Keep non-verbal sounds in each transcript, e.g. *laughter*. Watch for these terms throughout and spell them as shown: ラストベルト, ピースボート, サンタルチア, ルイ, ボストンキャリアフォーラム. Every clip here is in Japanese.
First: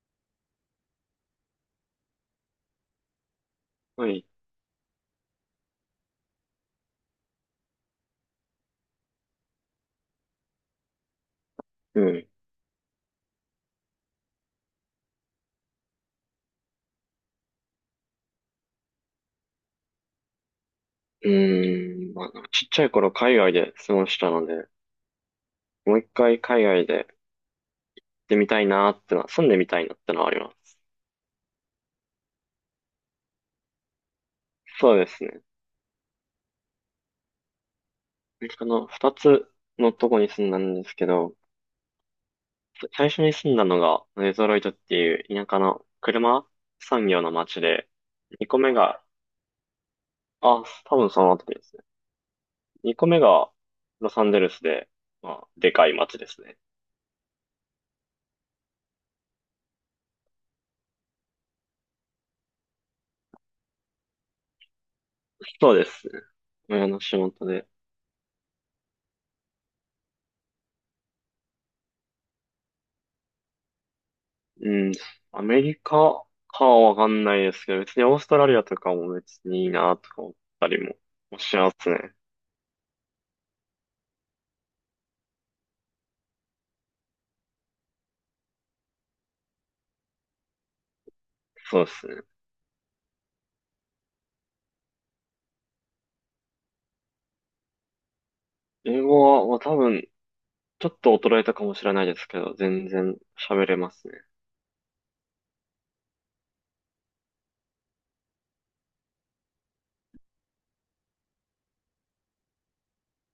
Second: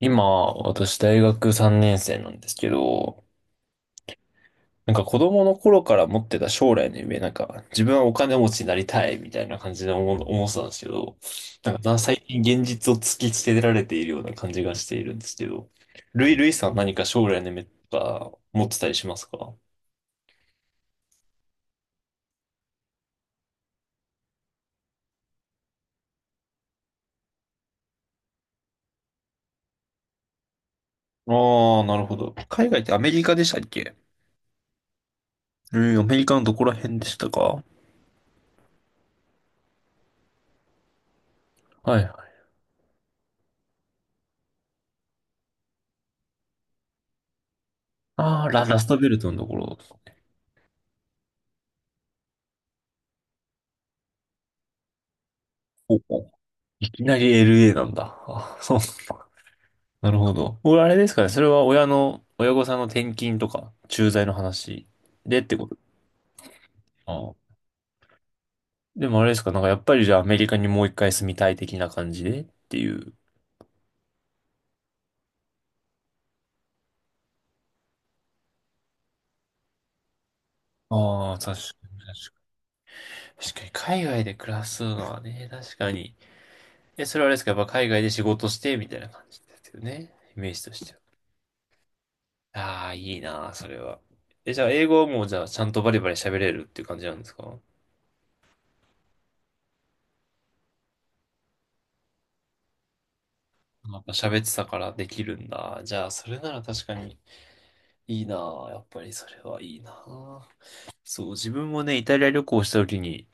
今、私大学3年生なんですけど、はい。子供の頃から持ってた将来の夢、自分はお金持ちになりたいみたいな感じで思ってたんですけど、う最ん。近現実を突きつけられているような感じがしているんですけど、ルイさん何か将来の夢とか持ってたりしますか？うーん。まあ、なんかちっちゃい頃海外で過ごしたので、もう一回海外で行ってみたいなーってのは、住んでみたいなってのはあります。ああ、なるほど。海外ってアメリカでしたっけ？そうですね。うん、アメリカのどこら辺でしたか？アメリカの二つのとこに住んだんですけど、はいはい。最初に住んだのがデトロイトっていう田舎の車産業の街で、あ二あ、個目ラストが、ベルトのところ。あ、多分その後ですね。二個目がロサンゼルスで、まあ、でかいお街でお、すね。いきなり LA なんだ。あ、そう。なるほど。俺、あれですかね。それは親御さんの転勤とか、駐在の話でってこそと。うですね。親のあ仕あ。事で。でもあれですか。やっぱりじゃあアメリカにもう一回住みたい的な感じでっていう。うん、アメリカかはわかんないですけど、別にオーストラリアとかも別にいいなとか思ったりもああ、確しかますに、ね。確かに、海外で暮らすのはね、確かに。え、それはあれですか。やっぱ海外で仕事して、みたいな感じですよね。イメージとしては。そうですね。ああ、いいなあ、それは。え、じゃあ英語はもうじゃあちゃんとバリバリ喋れるっていう感じなんですか？英語は、まあ、多分、ちょっと衰えたかもしれないですけど、全然喋れまやっすぱね。喋ってたからできるんだ。じゃあ、それなら確かに。いいなぁ。やっぱりそれはいいなぁ。そう、自分もね、イタリア旅行した時に、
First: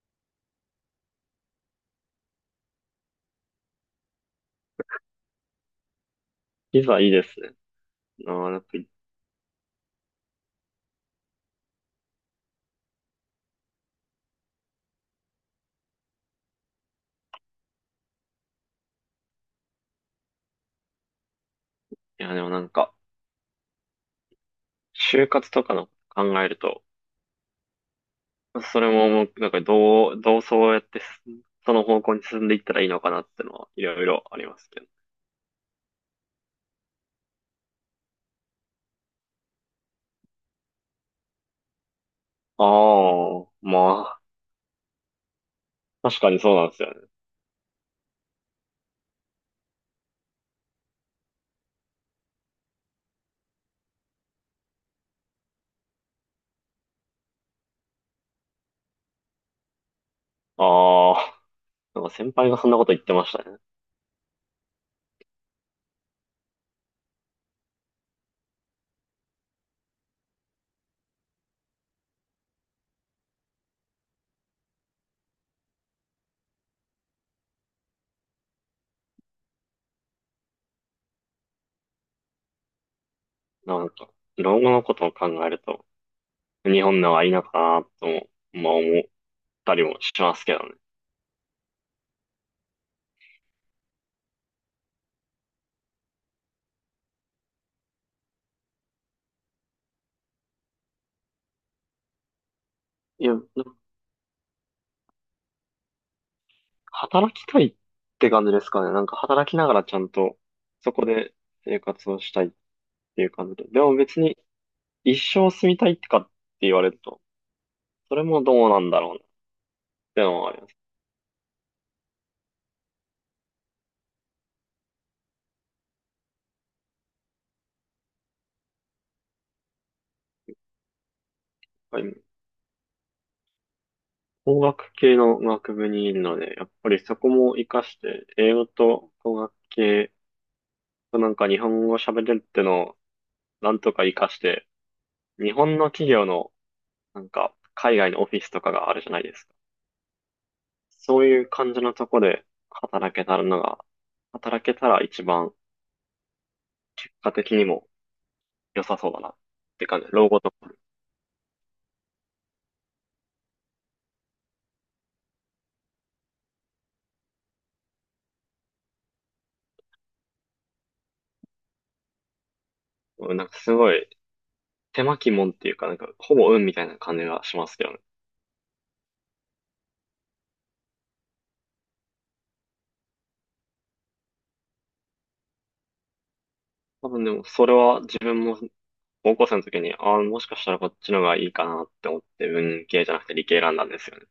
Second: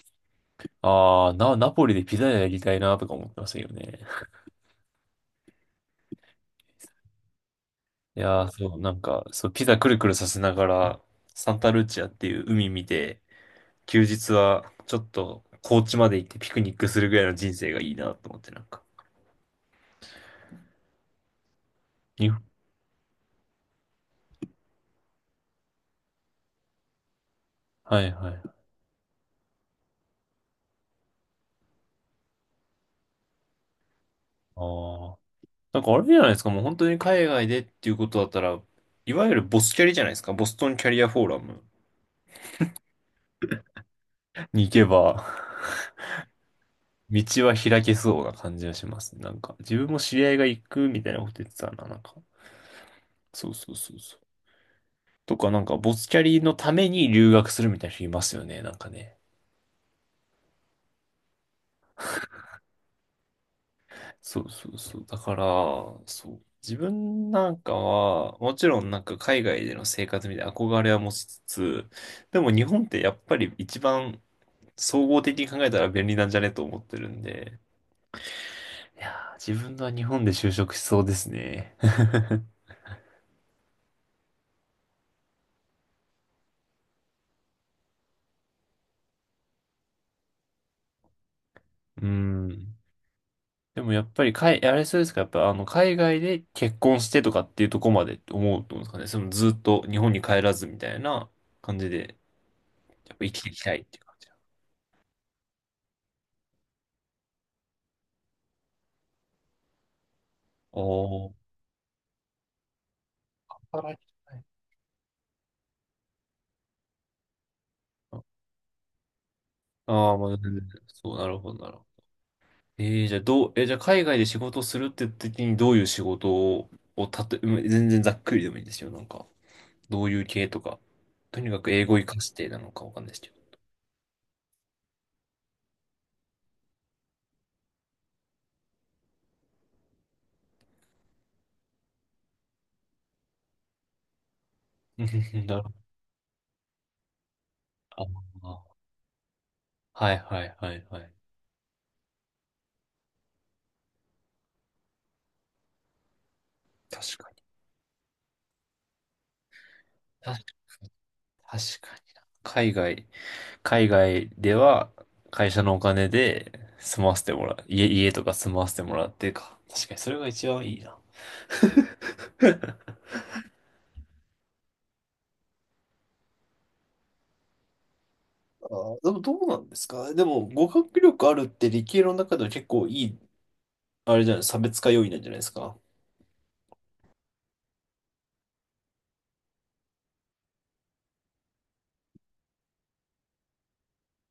ナポリでピザやりたいなとか思ってましたよね。ピザいいですね。あやっぱいピザくるくるさせながら、サンタルチアっていう海見て、休日はちょっと高知まで行ってピクニックするぐらいの人生がいいなと思って、に、や、でもなんか、就活とかの考えると、はいはい。それももう、なんかどうそうやってその方向に進んでいったらいいのかなってのは、いろいろありますけど。ああ。あれじゃないですか、もう本当に海外でっていうことだったら、いわゆるボスキャリじゃないですか、ボストンキャリアフォーラムああ、まに行けば、あ、確かにそうなんですよね。道は開けそうな感じがします。自分も知り合いが行くみたいなこと言ってたな、そうそうそうそう。とか、なんか、ボスキャリのために留学するみたいな人いますよね、なんかね。ああ。なんか先輩がそんなこと言ってましたね。そうそうそう。だから、そう。自分なんかは、もちろん海外での生活みたいな憧れは持ちつつ、でも日本ってやっぱり一番総合的に考えたら便利なんじゃねと思ってるんで、いやー、自分は日本で就職しそうですね。*laughs* なんか、老後のことを考えると、日本の方がいいのかなとも、まあ思ったりもしますけどね。うん。でもやっぱりあれそうですか、やっぱあの海外で結婚してとかっていうとこまでって思うと思うんですかね。そのずっと日本に帰らずみたいな感じで、やっいぱ生や、きていきたいっていう感じ。働きたいって感じですかね。なんか働きながらちゃんと、そこおでー、生活をしたいっていう感じで。で働もき別たにい。一生住みたいってかって言われると、それもどうなんだろうなっああ、てまあ、のは全あり然ます。そう、なるほど、なるほど。えー、じゃあどう、えー、じゃあ海外で仕事するって時にどういう仕事を、をたと、うん全然ざっくりでもいいんですよ。どういう系とか、とにかく英語やっ活ぱかりしてなのかわかんないですけど。工学系の学部にいるので、やっぱりそこも活かして、英語と工学系、なんか日本語喋れるってのをなんとか活かして、*laughs* うん、日なるほ本ど。の企業の、なんか、海あ外のオフィスー、とかがあるじゃないですか。はいはいはいはい。そういう感じのとこで働けたらのが、働けたら一番、結確か果に。的にも良さそうだなって感じ。老後とか。確かにな。海外では会社のお金で住まわせてもらう。家とか住まわせてもらってか。確かにそれが一番いいな。うん、なんかすごい、手巻きもんっていうか、なんか、ほぼ運みたいな感じがしますけどね。あー、でもどうなんですかでも、語学力あるって理系の中では結構いい、あれじゃない、差別化要因なんじゃないですか。多分でも、それは自分も、高校生の時に、ああ、もしかしたらこっちの方がいいかなって思って、文系じゃなくて理系選んだんですよね。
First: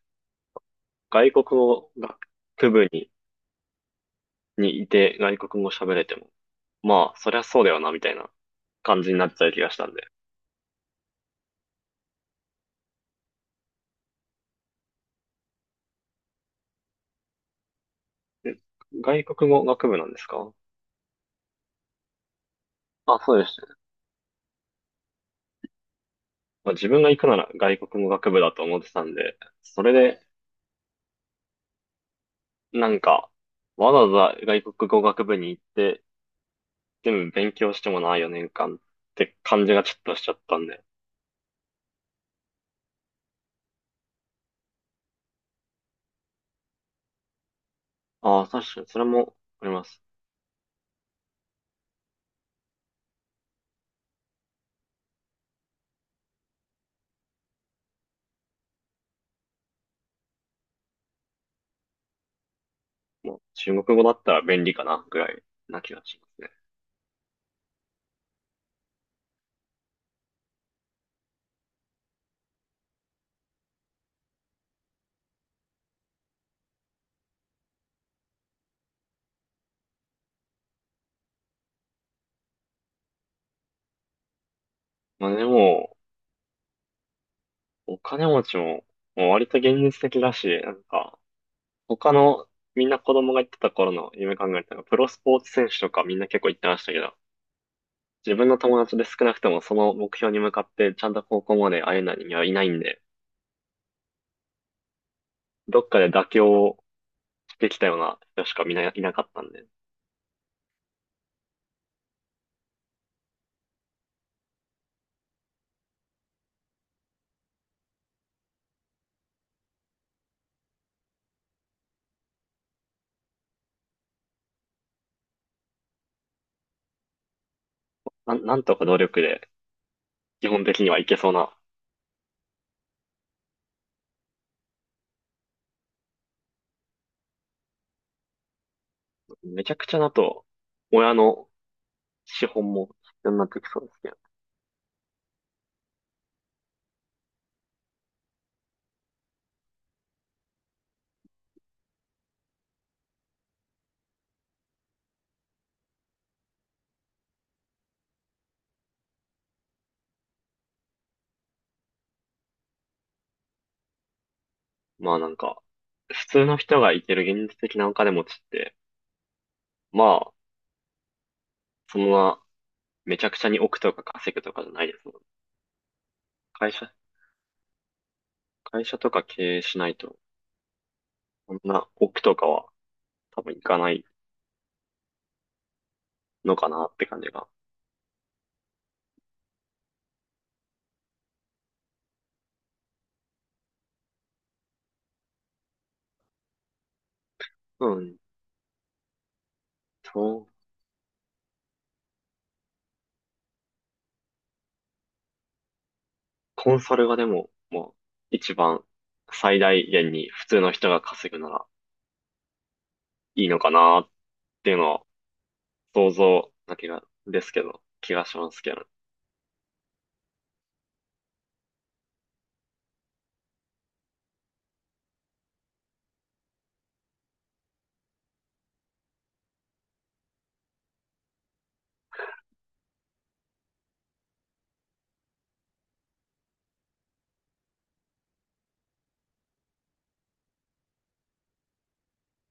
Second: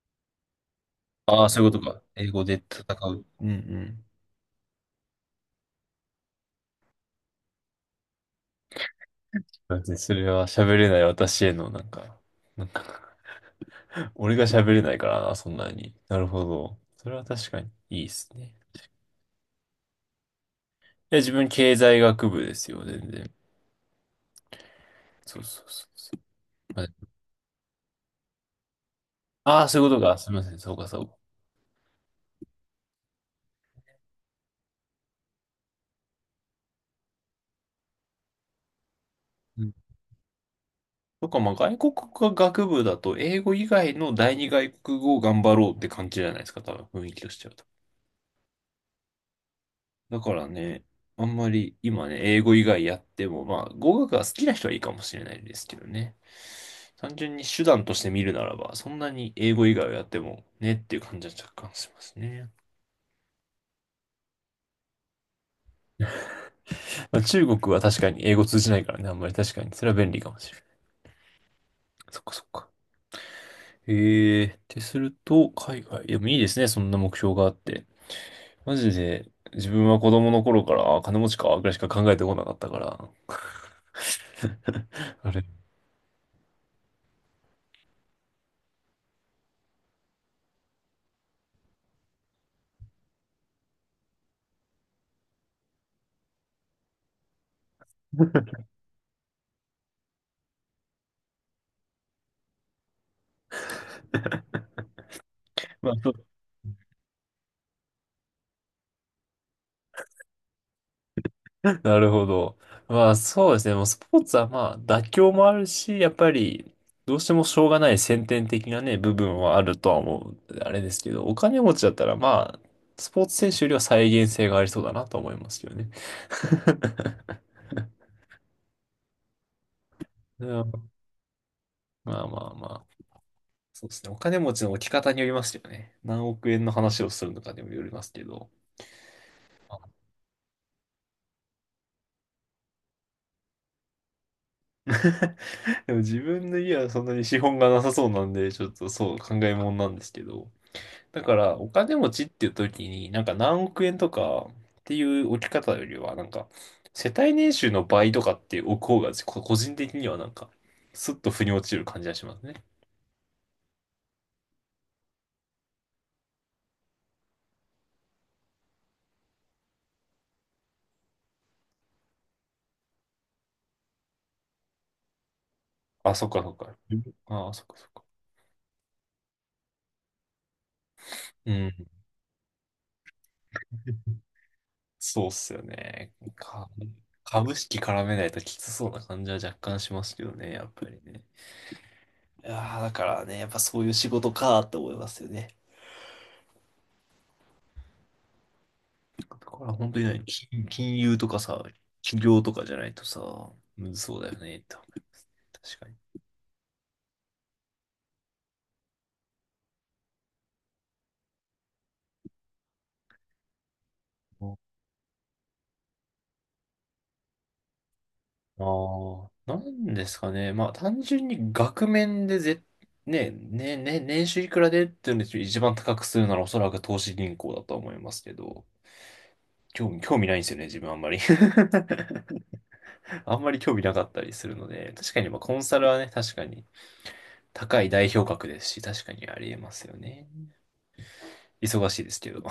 外あ国あ、そういうこと語か。英語で学戦部にう。うんうん。にいて外国語喋れても、まあ、そりゃそうだよな、みたいな感じになっちゃう気がだしったんてで。それは喋れない私へのなんか、なんか *laughs* 俺が喋れないからな、そんなに。なるほど。それは確かにいいですね。え、外国語学部なんですか？いや、自分経済学部ですよ、全あ、然。そうでしたね。そうそうそうそまあ、う。は自い、分が行くなら外国語学部だと思ってたんで、ああ、そそういうれことか。で、すみません。そうか、そうか。なんか、わざわざ外国語学部に行って、全部勉強してもな、4年間ってう感ん、じがちょっとしちゃったんで。そっか、まあ、外国語学部だと、英語以外の第二外国語を頑張ろうって感じじゃないですか、多分、雰囲気としては。ああ、確かに、それもあります。だからね、あんまり今ね、英語以外やっても、まあ、語学が好きな人はいいかもしれないですけどね。単純に手段として見るならば、そんなに英語以外をやってもねっていう感じは若干しますね。もう中国語だったら便利かな、ぐらいな気がしますね。まあ、中国は確かに英語通じないからね、あんまり確かに。それは便利かもしれない。そっかそっか。へえ、ってすると、海外。でもいいですね、そんな目標があって。マジで、自分は子供の頃から、あ、金持ちか、ぐらいしか考えてこなかったから。*laughs* まああれ。でも、お金持ちも、もう割と現実的だし、なんか、他のみんな子供が言ってた頃の夢考えたら、プロスポーツ選手とかみんな結構言ってましたけど、自分 *laughs* の友達で少なくともその目標に向かってちゃんと高校まで会えない人間はいないんで、どっまあ、かでそう 妥協してきたような人しかみんないなかったんで、*laughs* なるほど。まあ、そうですね。もうスポーツはまあ、妥協もあるし、やっぱり、どうしてもしょうがない先天的なね、部分はあるとは思う。あれですけど、お金持ちだったらまあ、スポーツ選手よりは再現性がありそうだなと思いますけどね。*laughs* なんとか努力でう基本的ん、にはいけそうな、まあまあまあ。そうですね。お金持ちの置き方によりますよね。何億円の話をするのかにもよりますけど。めちゃくちゃだと、親の資本も必要になってきそうですけど、*laughs* でも自分の家はそんなに資本がなさそうなんで、ちょっとそう考えもんなんですけど。だからお金持ちっていう時に何億円とかっていう置き方よりは、世帯年収の倍とかって置く方が個人的にはなんかスッと腑に落ちる感じがしますね。まあなんか、普通の人がいける現実的なお金持ちって、まあ、そのままめちゃくちゃに億とか稼ぐとかじゃないですもんね。あ、そっかそっ会か。社、ああ、そっかそっか。会社とか経営しないと、うそんん。な億とかは多分いかないそうっすよね。のかか、なって感じが。株式絡めないときつそうな感じは若干しますけどね、やっぱりね。いやーだからね、やっぱそういう仕事かーって思いますよね。うん。だから本当にね、そう、金融とかさ、企業とかじゃないとさ、むずそうだよねって思う、確かに。コンサルがでも、もう一番最大限に普通の人が稼ぐならいいのかなっていうのは想像だけが、ですけど、気がしますけど。ああ、なんですかね。まあ、単純に額面でぜ、ね、ね、ね、年収いくらでっていうのを一番高くするならおそらく投資銀行だとは思いますけど、興味ないんですよね、自分あんまり。*laughs* *laughs* あんまり興味なかったりするので、確かにまあコンサルはね、確かに高い代表格ですし、確かにありえますよね。忙しいですけど。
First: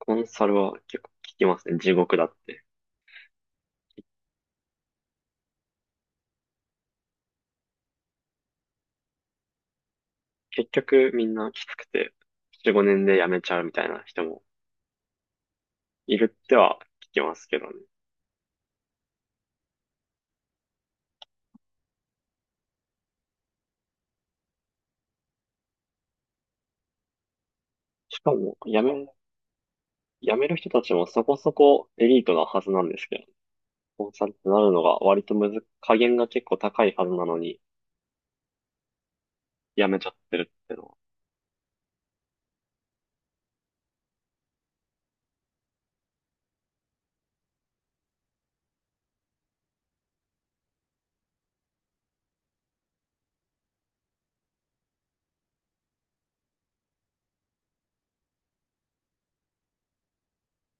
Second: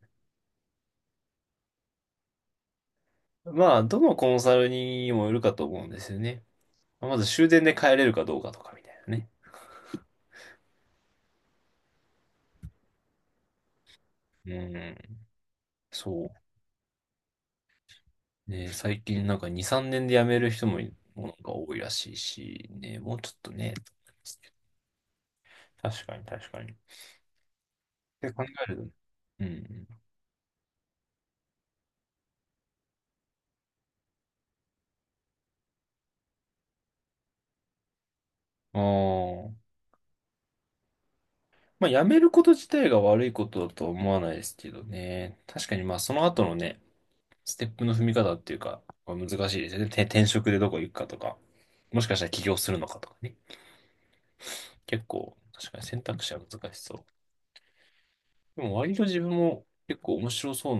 コンサルは結構聞きますね。地獄だって。*laughs* まあ、どのコンサルにもよるかと思うんですよね。まず終電で帰れるかどうかとかみたいなね。結局みんなきつくて、4、5年で辞めちゃうみたいな人もうん、いそるっては聞きますけどね。う。ね、最近なんか2、3年で辞める人も、もなんか多いらしいし、ね、もうちょっとね、確かに確かに。しでか考も、えると、うん辞める人たちもそこそこエリートなはずなんですけど、コンサルってなるのが割とむず、加減が結構高いはずなのに、うん。ああ。辞めちゃってるってのは、まあ、辞めること自体が悪いことだとは思わないですけどね。確かにまあ、その後のね、ステップの踏み方っていうか、まあ難しいですよね。て転職でどこ行くかとか、もしかしたら起業するのかとかね。結構、確かに選択肢は難しそう。でも割と自分も結構面白そう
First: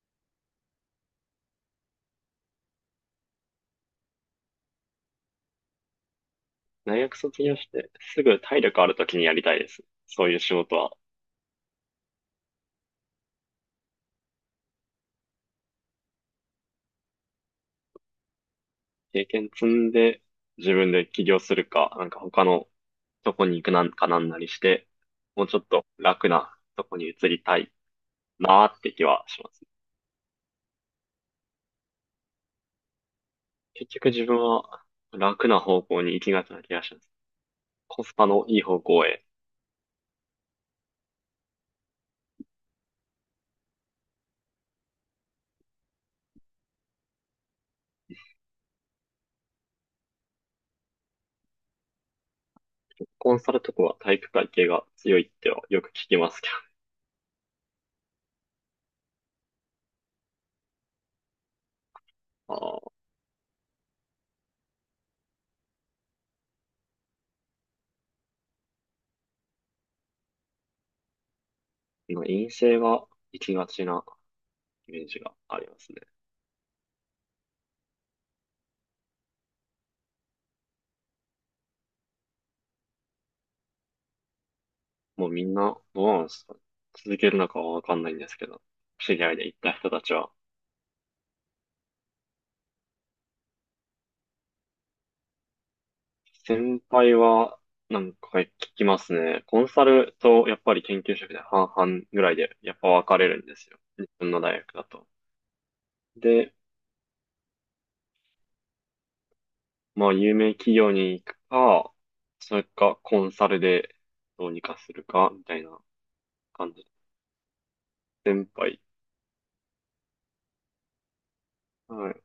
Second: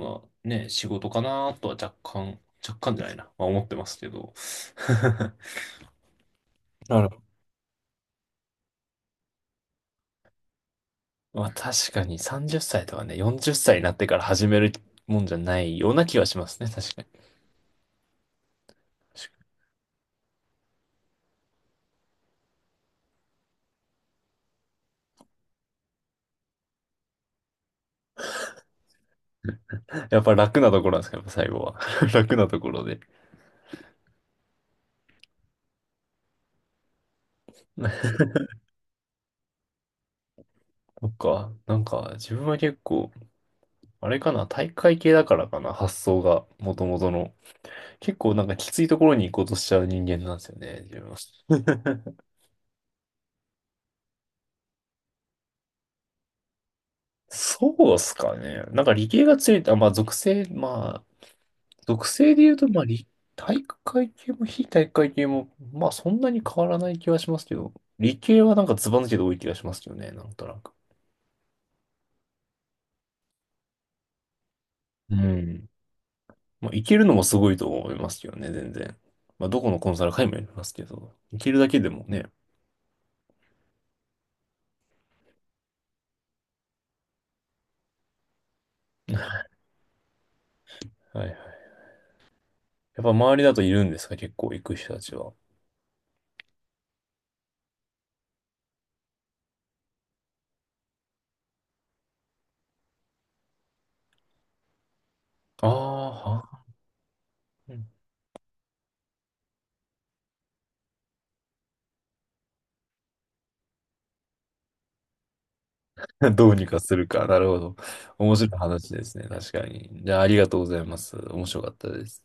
なね、仕事かなとは若干じゃないな。まあ、思ってますけど。*laughs* 大なるほ学ど。卒業してすぐ体力ある時にやりたいです。そういう仕事は。まあ確かに30歳とかね、40歳になってから始めるもんじゃないような気はしますね。確かに。経験積んで、自分で起業するか、なんか他のとこに行くなんかなんなりして、もうちょっと楽なとこに移りたいなーって気はします。やっぱ楽なところなんですか、やっぱ最後は。*laughs* 楽なところで。結局自分は楽な方向に行きがちな気がします。コスそパのいい方向へ。っか、なんか自分は結構、あれかな、体育会系だからかな、発想が、もともとの。結構なんかきついところに行こうとしちゃう人間なんですよね、自分は。*laughs* コンサルとかは体育会系が強いってはよく聞きますけそうっすかね。なんか理系が強いって、まあ属性、属性で言うと、まど。ああ理、体育会系も非体育会系も、まあそんなに変わらない気はしますけど、理系はなんかずば抜けて多い気がしますけどね、なんとなく。あ、まあ陰性が行きがちなイメーうジがあん。りますね。まあ、行けるのもすごいと思いますけどね、全然。まあ、どこのコンサル会もやりますけど、行けるだけでもね。もうみんな、どうなんですか、続けるのかはわかんないんですけど、知り合いで行った人たちは。はいはい。やっぱ周りだといるんですか、結構行く人たちは。先輩は、なんか聞きますね。コンサルとやっぱり研究職で半々ぐらいでやっぱ分かれるんですよ。日本の大学だと。ああ、で、は。うん まあ有名企業に行くか、それかコンサルでどうにかするかみたいな *laughs* どうに感かじ。するか。なるほど。面先白い輩。話ですね、確かに。じゃあ、ありがとうございます。面白かったではす。い。